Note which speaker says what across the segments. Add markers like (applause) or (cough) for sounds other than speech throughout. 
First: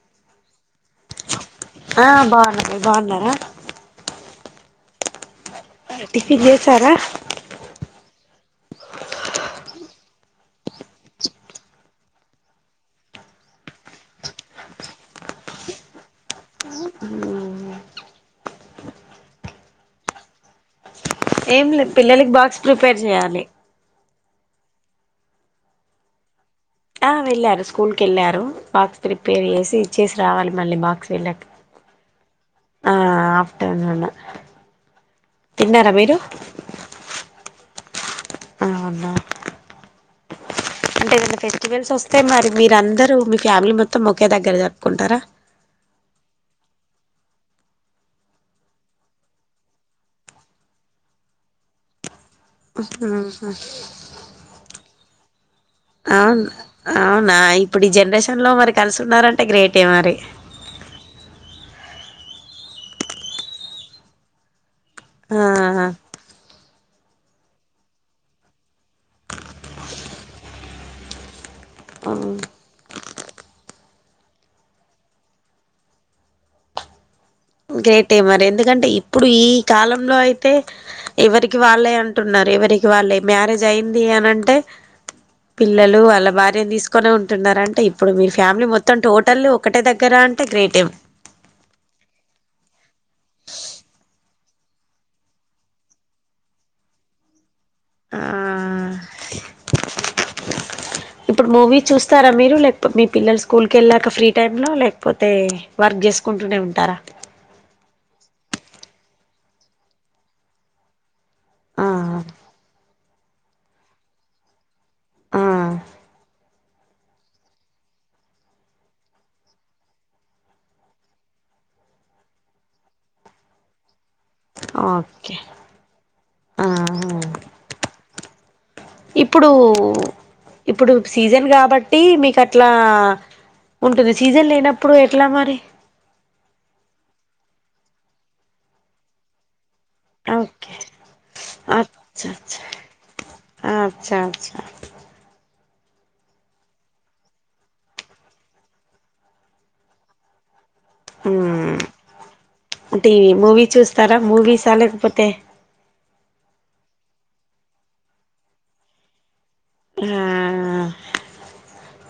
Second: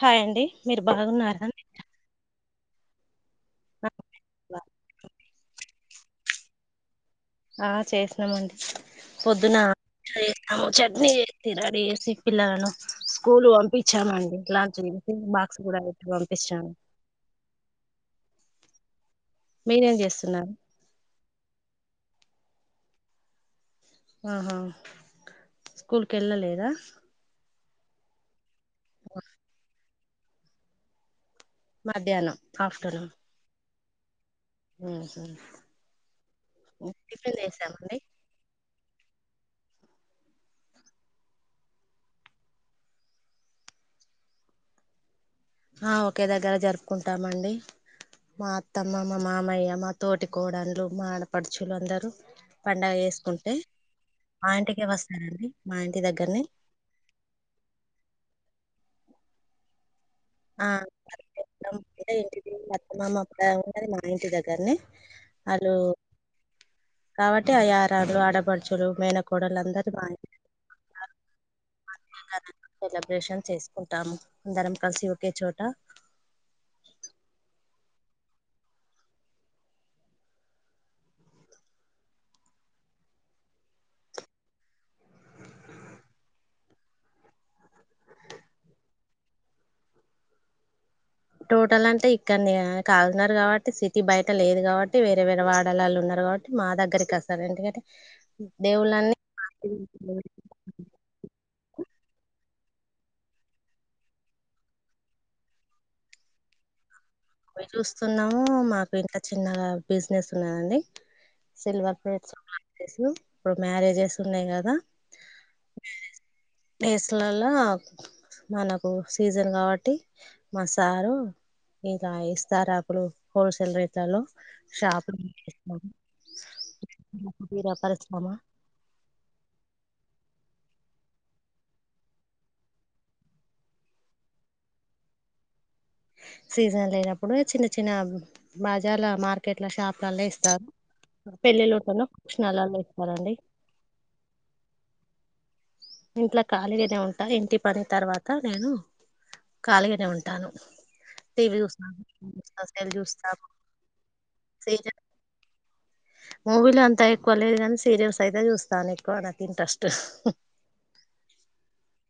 Speaker 1: Hi అండి మీరు బాగున్నారా
Speaker 2: మీర్ బాన్నారా
Speaker 1: బ
Speaker 2: టిఫిన్ చేశారా
Speaker 1: ఆ చేసినామండి పొద్దున అము చట్నీ చేసి రెడీ చేసి పిల్లలను స్కూలు పంపించామండి లాంచ్ తీసి బాక్స్ కూడా పెట్టి పంపించాము
Speaker 2: మ్మ్
Speaker 1: మీరేం చేస్తున్నారు
Speaker 2: ఏం లేదు పిల్లలకి బాక్స్ ప్రిపేర్ చేయాలి
Speaker 1: ఆహా స్కూల్కి వెళ్ళలేదా
Speaker 2: ఆ వెళ్ళారు స్కూల్కి వెళ్ళారు బాక్స్ ప్రీపేర్ చేసి ఇచ్చేసి రావాలి మళ్ళీ బాక్స్ వెళ్ళక
Speaker 1: మధ్యాహ్నం ఆఫ్టర్నూన్
Speaker 2: (unintelligible) తిన్నారా మీరు
Speaker 1: టిఫిన్ చేశామండి
Speaker 2: అవున అంటే ఏదనా ఫెస్టివల్స్ వస్తే మరి మీరందరు మీ ఫ్యామిలీ మొత్తం ఒకే దగ్గర జరుపుకుంటారా
Speaker 1: హా ఒకే దగ్గర జరుపుకుంటామండి మా అత్తమ్మ మా మామయ్య మా తోటి కోడళ్లు మా ఆడపడుచులు అందరూ
Speaker 2: మ్మ్
Speaker 1: పండగ
Speaker 2: హు
Speaker 1: చేసుకుంటే మా ఇంటికే వస్తారండి మా ఇంటి దగ్గరనే
Speaker 2: అవు అవునా ఇప్పుడు ఈ జనరేషన్ లో మరి కలిసున్నారంటే గ్రేట్ ఏ మరి
Speaker 1: ఆ అత్తమామ ఉండేది మన ఇంటి దగ్గరని
Speaker 2: ఆ హహ్
Speaker 1: కాబట్టి ఆ ఆరాలు ఆడబడుచులు మేనకోడలు అందరు మాయ
Speaker 2: ఆ
Speaker 1: సెలబ్రేషన్ చేసుకుంటాము అందరం కలిసి ఒకే చోట
Speaker 2: గ్రేటే మరి ఎందుకంటే ఇప్పుడు ఈ కాలంలో అయితే ఎవరికి వాళ్ళే అంటున్నారు ఎవరి రికి వాళ్లే మ్యారేజ్ అయింది అని అంటే పిల్లలు వాళ్ళ భార్యని తీసుకునే ఉంటున్నారంటే ఇప్పుడు మీరు ఫ్యామిలీ మొత్తం టోటల్ ఒకటే దగ్గర అంటే గ్రేటే
Speaker 1: టోటల్ అంటే ఇక్కడ్నె కాగుతున్నారు కాబట్టి సిటీ బయట లేదు కాబట్టి వేరే వేరే వాడాలాల ఉన్నారు కాబట్టి మా దగ్గరికి వస్తారు ఎందుకంటే
Speaker 2: ఆ
Speaker 1: దవులాన్ (unintelligible)
Speaker 2: ఇప్పుడు మూవీస్ చూస్తార మీరు లేకపోతే మీ పిల్లలు స్కూల్కి వెళ్ళాక ఫ్రీ టైమ్ లో లేకపోతే వర్క్ చేసుకుం టూనే ఉంటార
Speaker 1: (unintelligible) చూస్తున్నాము మాకు ఇంకా చిన్నగా బిజినెస్ ఉన్నదండి సిల్వర్ ప్లేట్స్ (unintelligible) ఇప్పుడు మ్యారేజెస్ ఉన్నాయి కదా
Speaker 2: ఆ
Speaker 1: వేసులలో మనకు సీజన్ కాబట్టి మ సారు ఇస్తారాకులు హోల్సేల్ రే
Speaker 2: ఆ ఓకే ఆ
Speaker 1: (unintelligible)
Speaker 2: ఇప్పుడు ఇప్పుడు సీజన్ కాబట్టి మీకు అట్లా ఉంటుంది సీజన్ లేనప్పుడు ఎట్లా మరి
Speaker 1: సీజన్ లేనప్పుడు చిన్న చిన్న బజార్ల మార్కెట్ల షాప్లలో ఇస్తారు
Speaker 2: ఓకే అచ్చ అచ్చ
Speaker 1: (unintelligible) ఇస్తారండి
Speaker 2: అచ్చ అచ్చ
Speaker 1: ఇంట్లో ఖాళీగానే ఉంట ఇంటి పని తర్వాత నేను కాలిగానే ఉంటాను టీవీ చూస్తాను సెల్
Speaker 2: టీవీ
Speaker 1: చూస్తా
Speaker 2: మూవీ చూస్తార మూవీస
Speaker 1: సీరియల్
Speaker 2: లేకపోతే
Speaker 1: మూవీలు అంత ఎక్కువ లేదు కానీ సీరియల్స్ అయితే చూస్తాను ఎక్కువ నాకు ఇంట్రెస్ట్
Speaker 2: ఆ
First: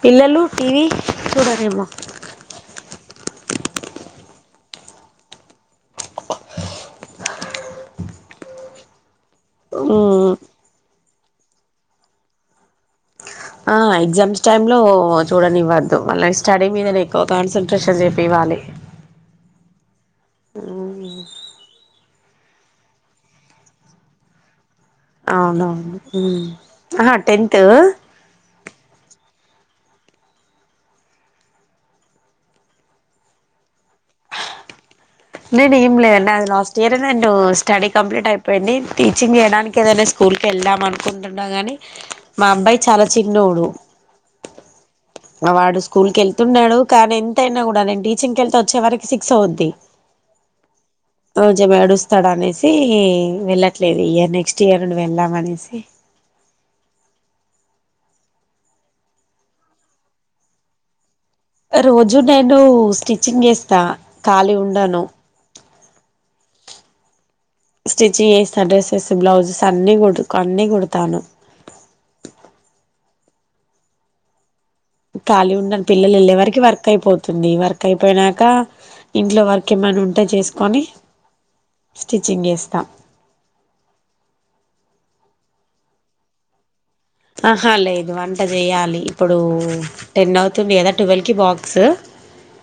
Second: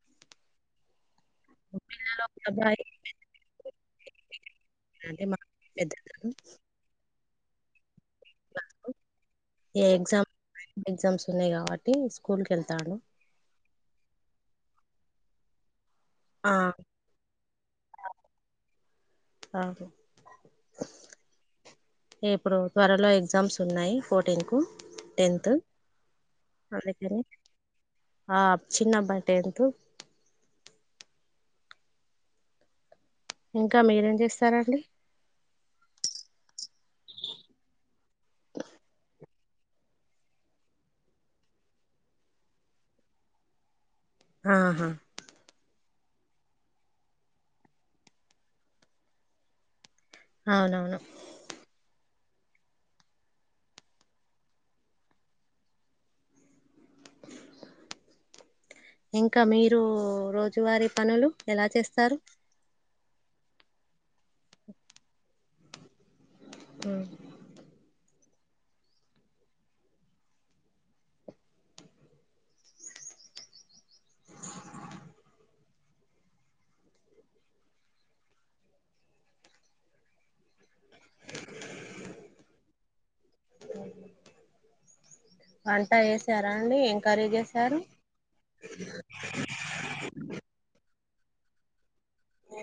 Speaker 2: పిల్లలు టీవీ చూడరేమో
Speaker 1: పిల్లలు ఒక అబ్బాయి అంటే మా పెద్ద ఏ ఎగ్జామ్
Speaker 2: ఆ
Speaker 1: ఎగ్జామ్స్ ఉన్నాయి కాబట్టి స్కూల్కి (unintelligible)
Speaker 2: ఆ ఎగ్జామ్స్ టైమ్ లో చూడనివ (unintelligible) వళ్ళా నీ
Speaker 1: ఆ
Speaker 2: స్టడీ మీదనే ఎక్కువ కాన్సన్ంట్రేషన్ చెపి వాలి
Speaker 1: అ ఇప్పుడు త్వరలో ఎగ్జామ్స్ ఉన్నాయి ఫోర్టీన్ కు టెన్త్
Speaker 2: అవునవును ఆ
Speaker 1: అందుకని
Speaker 2: టెంతు
Speaker 1: తు ఇంకా మీరేం చేస్తారండి
Speaker 2: నేను ఏం లేదండి నాది లాస్ట్ ఇయర్ నేను స్టడీ కంప్లీట్ అయిపోయిడి టీచింగ్ చేయడానికి ఏదన స్కూల్కి వెళ్దాం అనుకుంటున్నా గాని మా అబ్బాయి చాల చిన్నోడు
Speaker 1: ఆహా
Speaker 2: వాడు స్కూల్ కి వెళ్తున్నాడు కానీ ఎంతయినా కూడ నేను టీచింగ్ వెళ్తే వచ్చే వరకి సిక్స్ అవద్ది
Speaker 1: అవునవును
Speaker 2: (unintelligible) అనేసి వెళ్ళట్లేదు ఇయర్ నెక్స్ట్ ఇయర్ నుండి వెళ్దాం అనేసి
Speaker 1: ఇంకా మీరు రోజువారీ పనులు ఎలా చేస్తారు
Speaker 2: రోజు నేను స్టిచ్చింగ్ చేస్త ఖళీ ఉండను
Speaker 1: ఆ
Speaker 2: స్టిచ్చింగ్ చేస్తా డెస్సెస్ బ్లౌజెస్ అన్నీ కన్నీ కూడతాను ఖాళీ ఉండను పిల్లలు వెళ్ళే వరకి వర్క్ అయిపోతుంది వర్క్ అయిపోయినాక ఇంట్లో వర్క్ ఏమైన ఉంటే చేసుకొని స్టిచ్చింగ్ చేస్త
Speaker 1: వంట చేశార అండి కర్రీ
Speaker 2: ఆహా
Speaker 1: చేసారు
Speaker 2: లేదు వంట చేయాలి ఇప్పుడు టెన్ అవుతుంది కద టువల్కి బాక్స్
Speaker 1: ఉ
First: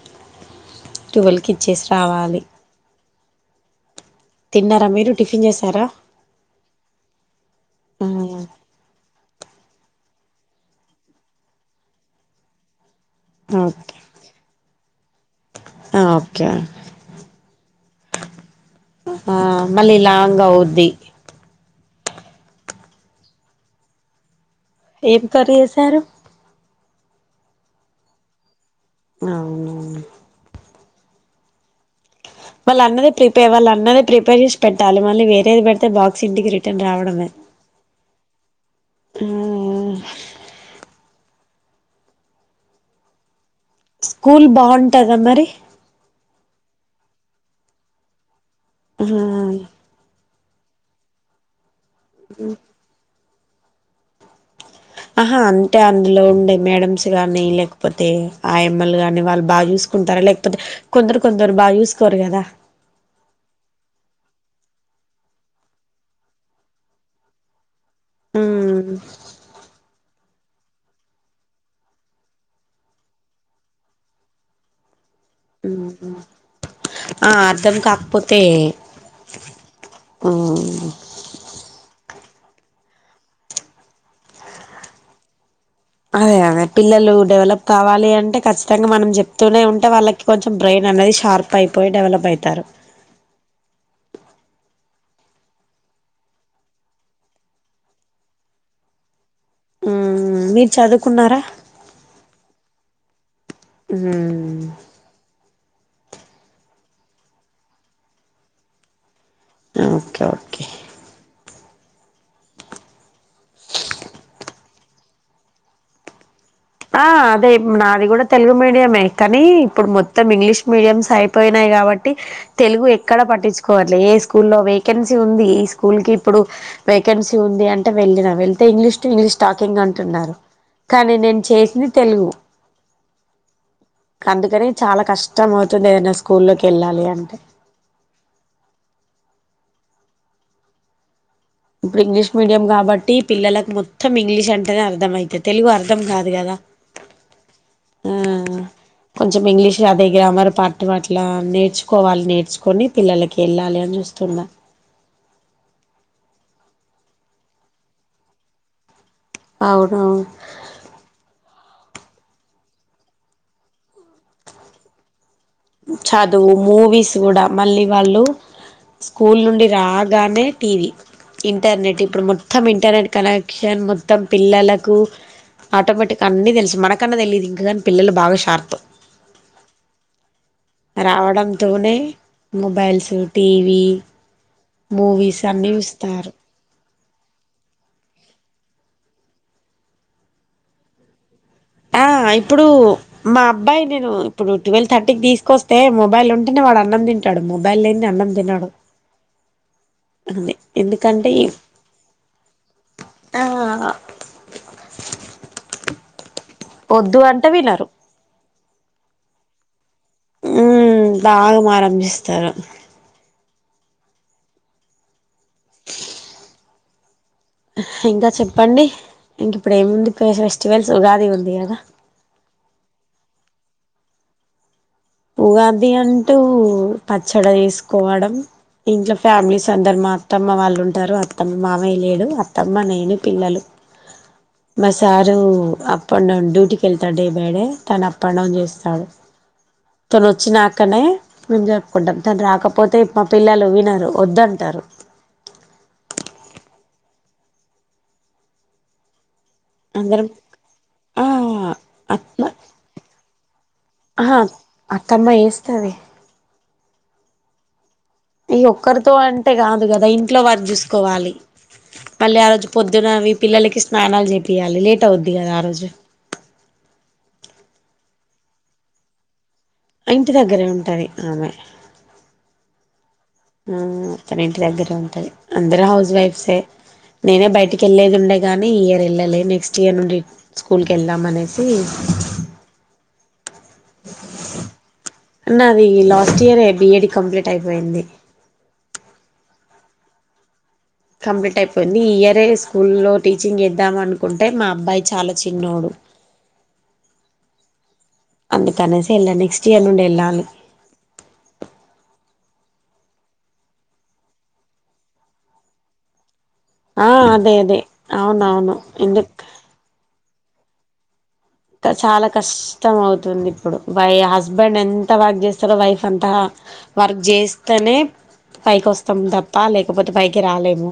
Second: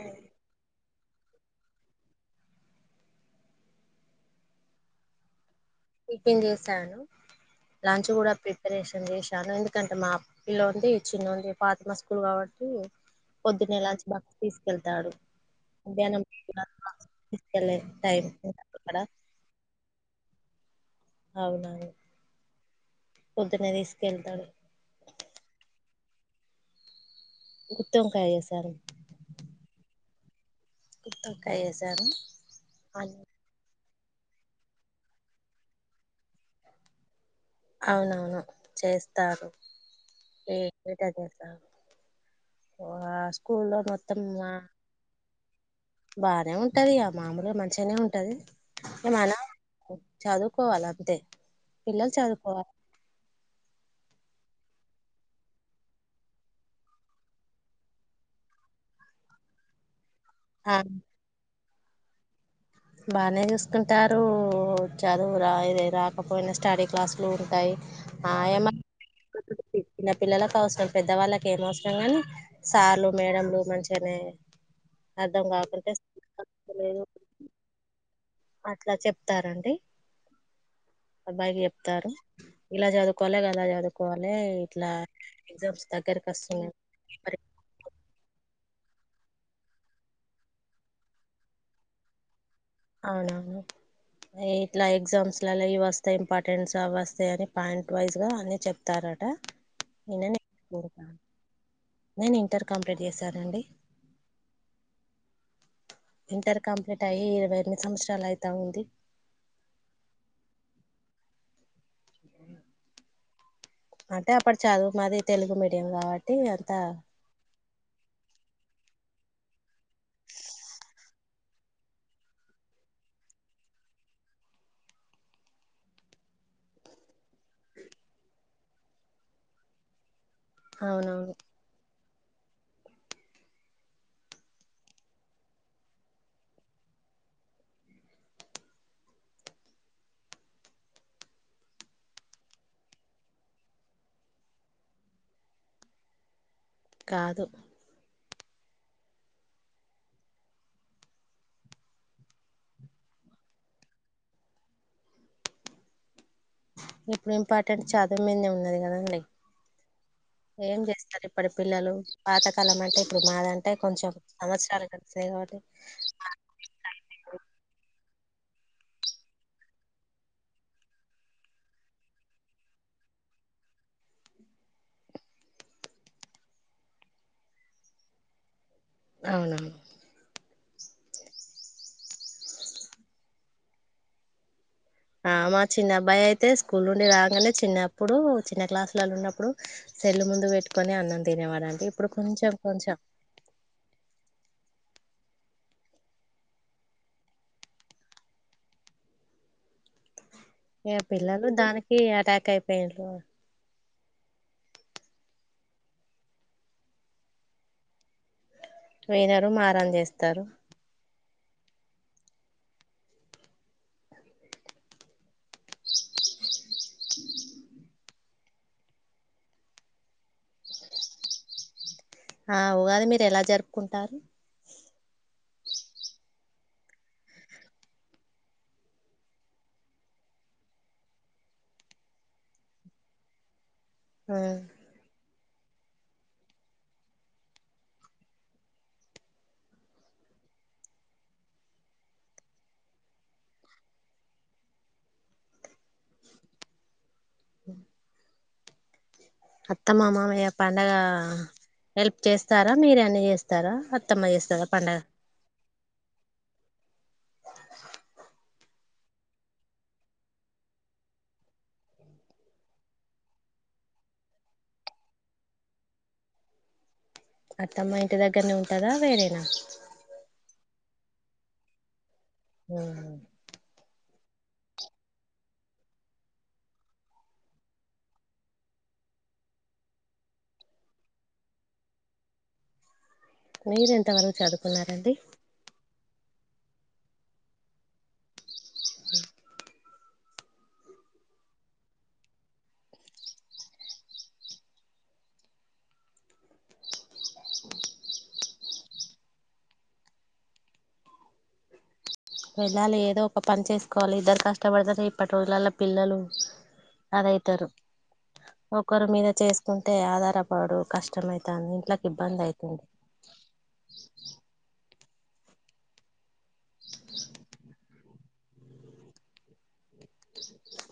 Speaker 2: టువెల్ కి ఇచ్చేసి రావాలి తిన్నారా మీరు టిఫిన్ చేస్
Speaker 1: కుకింగ్ చేశాను లంచ్ కూడ ప్రిపరేషన్ చేశాను ఎందు ఎకంటే మా పిల్లోన్ది చిన్నోన్ది ఉంది పాతి మా స్కూల్ కాబట్టి పొద్దున్నే
Speaker 2: ఓకే
Speaker 1: లంచ్ బాక్స్ తీసుకెళ్తాడు. మధ్యానం
Speaker 2: ఓకే
Speaker 1: లంచ్ బాక్స్ తీసుకెళ్లలేదు (unintelligible) టైం
Speaker 2: మళ్ళీ లాంగ్ అవుద్ది.
Speaker 1: అవునా పొద్దున్న తీసుకు వెళ్తాడు.
Speaker 2: ఏం కర్రీ చేసారు?
Speaker 1: గుత్తొంకాయ చేసారు
Speaker 2: అవునవును
Speaker 1: గుత్తొంకాయ చేసాను
Speaker 2: వాళ్ళ అన్నద ప్రీపే వాళ్ళ అన్న ప్రిపేర్చేస్ పెట్టాలి మళ్ళీ వేరేది పెడితే బాక్స్ ఇంటికి రిటర్న్ రావడమే
Speaker 1: అవునవును చేస్తారు ఏ (unintelligible) ఒ ఆ స్కూల్లో మొత్తం
Speaker 2: స్కూల్
Speaker 1: బా
Speaker 2: బాగుంటదా మరి
Speaker 1: బానే ఉంటది, ఇగ మామూలే మంచిగానే ఉంటది. ఇగ మనం చదువుకోవాల అంతే పిల్ల
Speaker 2: ఉ ఆహా అంటే అందులో ఉండే మేడమ్స్ గాని లేకపోతే ఆయమ్మలు గాని వాళ్ళు బాగా చూస్ కుంటారా లేకపోతే
Speaker 1: ఆ
Speaker 2: కొందరు కొందరు బాగా చూసుకోరు కదా?
Speaker 1: బానే చూసుకుంటారు చదువు రా ఇది రాకపోయినా స్టడీ క్లాసులు ఉంటాయి. ఆ ఏమ
Speaker 2: ఉమ్
Speaker 1: చిన్న పిల్లలకు అవసరం పెద్ద వాళ్ళకి ఏం అవసరం గాని సార్లు మేడంలు మంచిగానే అర్దం కాకుంటే (unintelligible)
Speaker 2: ఆ అర్ధం కాకపో
Speaker 1: అట్లా చెప్తారండి,
Speaker 2: ఉమ్
Speaker 1: అబ్బాయికి చెప్తారు. ఇలా చదువుకోవాలి కదా చదువుకోవాలి ఇట్లా ఎగ్జామ్స్ దగ్గరకి
Speaker 2: అదే అదే
Speaker 1: వస్తున్నాయి
Speaker 2: పిల్లలు
Speaker 1: మరి
Speaker 2: డెవలప్ కావాలి అంటే ఖచ్చితం చ్చితంగా మనం చెప్తూనే ఉంటే వాళ్ళకి కొంచెం బ్రెయిన్ అనేది షార్ప్ అయిపోయి డెవలప్ అయితారు.
Speaker 1: అవునవును. ఇట్లా ఎగ్జామ్స్ లలో ఇవి వస్తాయి ఇంపార్టెన్ట్స్ అవొస్తాయి అని పాయింట్ వైజ్ గా అన్ని చెప్తారు. మాట
Speaker 2: మీర్ చదువుకున్నారా?
Speaker 1: కట్చేస్సానండి.
Speaker 2: ఉమ్
Speaker 1: ఇంటర్ కంప్లీట్ అయ్యి ఇరవై ఎనిమిది సంవత్సరాలు అయితా ఉంది.
Speaker 2: ఓకే ఓకే
Speaker 1: అంటే అప్పుడు చదువు మాది తెలుగు మీడియం కాబట్
Speaker 2: ఆ అదే ఇబ్ నాది కూడా తెలుగు మీడియమే. కానీ ఇప్పుడు మొత్తం ఇంగ్లీష్ మీడియంస్ అయిపోయినాయి కాబట్టి తెలుగు ఎక్కడ పట్టించుకోవట్లే ఏ ఈ స్కూల్లో వేకెన్సీ ఉంది ఈ స్కూల్కి ఇప్పుడు వేకెన్సీ ఉంది అంటే వెళ్ళిన వెళ్తే ఇంగ్లీష్ టు గ్లీష్ స్టాకింగ్ అంటున్నారు. కానీ
Speaker 1: అవునవును.
Speaker 2: నేను చేసింది తెలుగు అందుకని చాలా కష్టం అవుతుంది. ఏదైనా స్కూల్లోకి వెళ్ళాలి అంటే ఇప్పుడు ఇంగ్లీష్ మీడియం కాబట్టి పిల్లలకు మొత్తం ఇంగ్లీష్ అంటేనే అర్థం అయితది తెలుగు అర్ధం కాదు కదా!
Speaker 1: కాదు.
Speaker 2: మ్ కొంచెం ఇంగ్లీష్ అదే గ్రామర్ పార్టు అట్ల నేర్చుకోవాలి నేర్చుకొని పిల్లలకి వెళ్ళాలి అ ని చూస్తున్నా.
Speaker 1: ఇప్పుడు ఇంపార్టెంట్ చదువు మీదనే ఉంది కదండీ
Speaker 2: అవునవును
Speaker 1: ఏం చేస్తాలే ఇప్పుడు పిల్లలు పాతకాలం అంటే ఇప్పుడు మాదంటే కొంచెం సంవత్సరాలు క
Speaker 2: చదువు మూవీస్ కూడా మళ్ళీ వాళ్ళు స్కూల్ నుండి రాగానే టీవీ ఇంటర్నెట్ ఇప్పుడు మొత్తం ఇంటర్నెట్ కనెక్షన్ మొత్తం పిల్లలకు ఆటోమేటిక్గా అన్నీ తెలుసు మనకన్నా తెలియదు ఇంకకానీ పిల్లలు బాగా షార్త్
Speaker 1: అవునవును
Speaker 2: రావడంతోనే మొబైల్స్ టీవీ మూవీస్ అన్ని ఇస్తారు
Speaker 1: నుడి రాగానే చిన్నప్పుడు చిన్న క్లాసులలో ఉన్నప్పుడు సెల్ ముందు పెట్టుకుొని అన్నం తినేవాడండి
Speaker 2: ఆ
Speaker 1: ఇప్పుడు కొంచెం
Speaker 2: ఇప్పుడు
Speaker 1: కొంచెం
Speaker 2: మా అబ్బాయి నేను ఇప్పుడు ట్వెల్వ్ థర్టీకి తీసుకొస్తే మొబైల్ ఉంటేనే వాడు అన్నం తింటాడు మొబైల్ లేది అన్నం తిన్నాడు
Speaker 1: ఏ పిల్లలు దానికి అటాక్ అయిపోయిారు
Speaker 2: ఆ వద్దు అంటే వినరు
Speaker 1: వినరు మారం చేస్తారు
Speaker 2: హ్మ్. బాగా మారం చేస్తారు ఇంకా చెప్పండి ఇంక ఇప్పుడు ఏముందు ఫెస్టివల్స్ ఉగాది ఉంది కదా
Speaker 1: ఆ ఉగాది మీరు ఎలా జరుపుకుంటారు
Speaker 2: ఉగాది అంటూ పచ్చడా చేసుకోవడం ఇంట్లో ఫ్యామిలీస్ అందరు మా అత్తమ్మ వాళ్ళు ఉంటారు అత్తమ్మ మామయ్య లేడు అత్తమ్మ నేను పిల్లలు
Speaker 1: ఆ
Speaker 2: మా సారు అప్ అండ్ డౌన్ డ్యూటీకి వెళ్తాడు డే బై డే తను అప్ అండ్ డౌన్ చేస్తాడు తను వచ్చినాకనే మేము జరుపుకుంటాం తను రాకపోతే మా పిల్లలు వినారు వద్దంటారు
Speaker 1: ఉ
Speaker 2: అందరం
Speaker 1: అత్తమామమయ పండగ
Speaker 2: ఆ
Speaker 1: హెల్ప్
Speaker 2: అత్మ
Speaker 1: చేస్తారా మీరే అన్న చేస్తారా అత్తమ్మ చేస్తారా పండగ
Speaker 2: ది ఈ ఒక్కరితో అంటే కాదు కదా ఇంట్లో వర్క్ చూసుకోవాలి మళ్ళీ ఆ రోజు పొద్దునవి పిల్లలకి స్నానాలు చేపియాలి లేట్ అవుద్ది కదా ఆ రోజు
Speaker 1: అత్తమ్మ ఇంటి దగ్గరనే ఉంటదా వేరేనా
Speaker 2: ఇంటి దగ్గరే ఉంటది ఆమె
Speaker 1: హ
Speaker 2: ఆ తాను ఇంటి దగ్గరే ఉంటది అందరు హౌస్ వైఫ్సే నేనే బయటికి వెళ్ళేది ఉండే కానీ ఈ ఇయర్ వెళ్ళలే నెక్స్ట్ ఇయర్ నుండి స్కూల్కి వెళ్దామనేసి
Speaker 1: మీరు ఎంతవరకు చదువుకున్నారండి
Speaker 2: నాది last year D E D complete అయిపోయింది
Speaker 1: స
Speaker 2: కంప్లీట్ అయిపోయింది ఈ ఇయర్ స్కూల్లో టీచింగ్ చేదాం అనుకుంటే మా అబ్బాయి చాలా చిన్నోడు అందుకనేసి వెళ్ళాలే నెక్స్ట్ ఇయర్ నుండి వెళ్ళాలి
Speaker 1: వెళ్ళాలి ఏదో ఒక పని చేసుకోవాలి ఇద్దరు కష్టపడతారు ఇప్పటి రోజులలో పిల్లలు
Speaker 2: ఆ అదే
Speaker 1: అదవుతారు
Speaker 2: అదే అవునవును
Speaker 1: ఒకరు మీద
Speaker 2: ఎందుకు
Speaker 1: చేసుకుంటే ఆధారపడు కష్ట
Speaker 2: చాలా కష్టం అవుతుంది ఇప్పుడు బా హస్బెండ్ ఎంత ఎంత వర్క్ చేస్తారో వైఫ్ అంత వర్క్ చేస్తేనే పైకి వస్తాము తప్ప లేకపోతే పైకి రాలేము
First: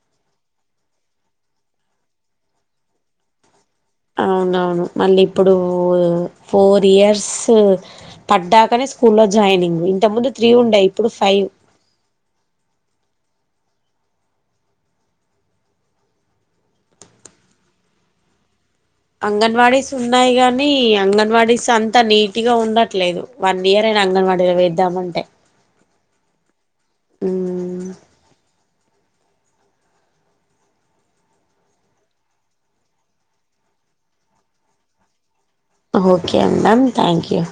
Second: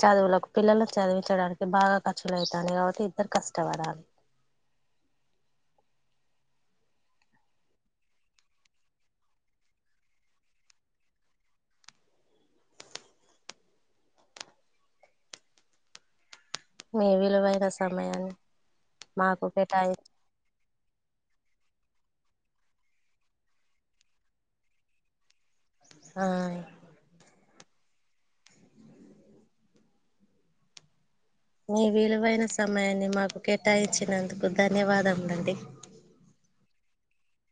Speaker 1: చదువులకు పిల్లలను చదివించడానికి బాగా ఖర్చులు అయితున్నాయి కాబట్టి ఇద్దరు కష్ట. కవరా.
Speaker 2: అవునవును మళ్ళీ ఇప్పుడు ఫోర్ ఇయర్స్ పడ్డాకనే స్కూల్లో జాయినింగ్. ఇంతకు ముందు త్రీ ఉండే ఇప్పుడు ఫైవ్.
Speaker 1: మీ విలువైన సమయాన్ని. మాకు
Speaker 2: అంగన్వాడీస్
Speaker 1: కేటాయి
Speaker 2: ఉన్నాయి గానీ అంగన్వాడీస్. అంతా నీట్గా ఉండట్లేదు వన్ ఇయర్ అయిన అంగన్వాడీలో వేద్దామంటే.
Speaker 1: ఆహ్.
Speaker 2: ఉమ్.
Speaker 1: మీ విలువైన సమయాన్ని మాకు కేటాయించినందుకు ధన్యవాదాలు అండి.
Speaker 2: Okay ma'am thank you.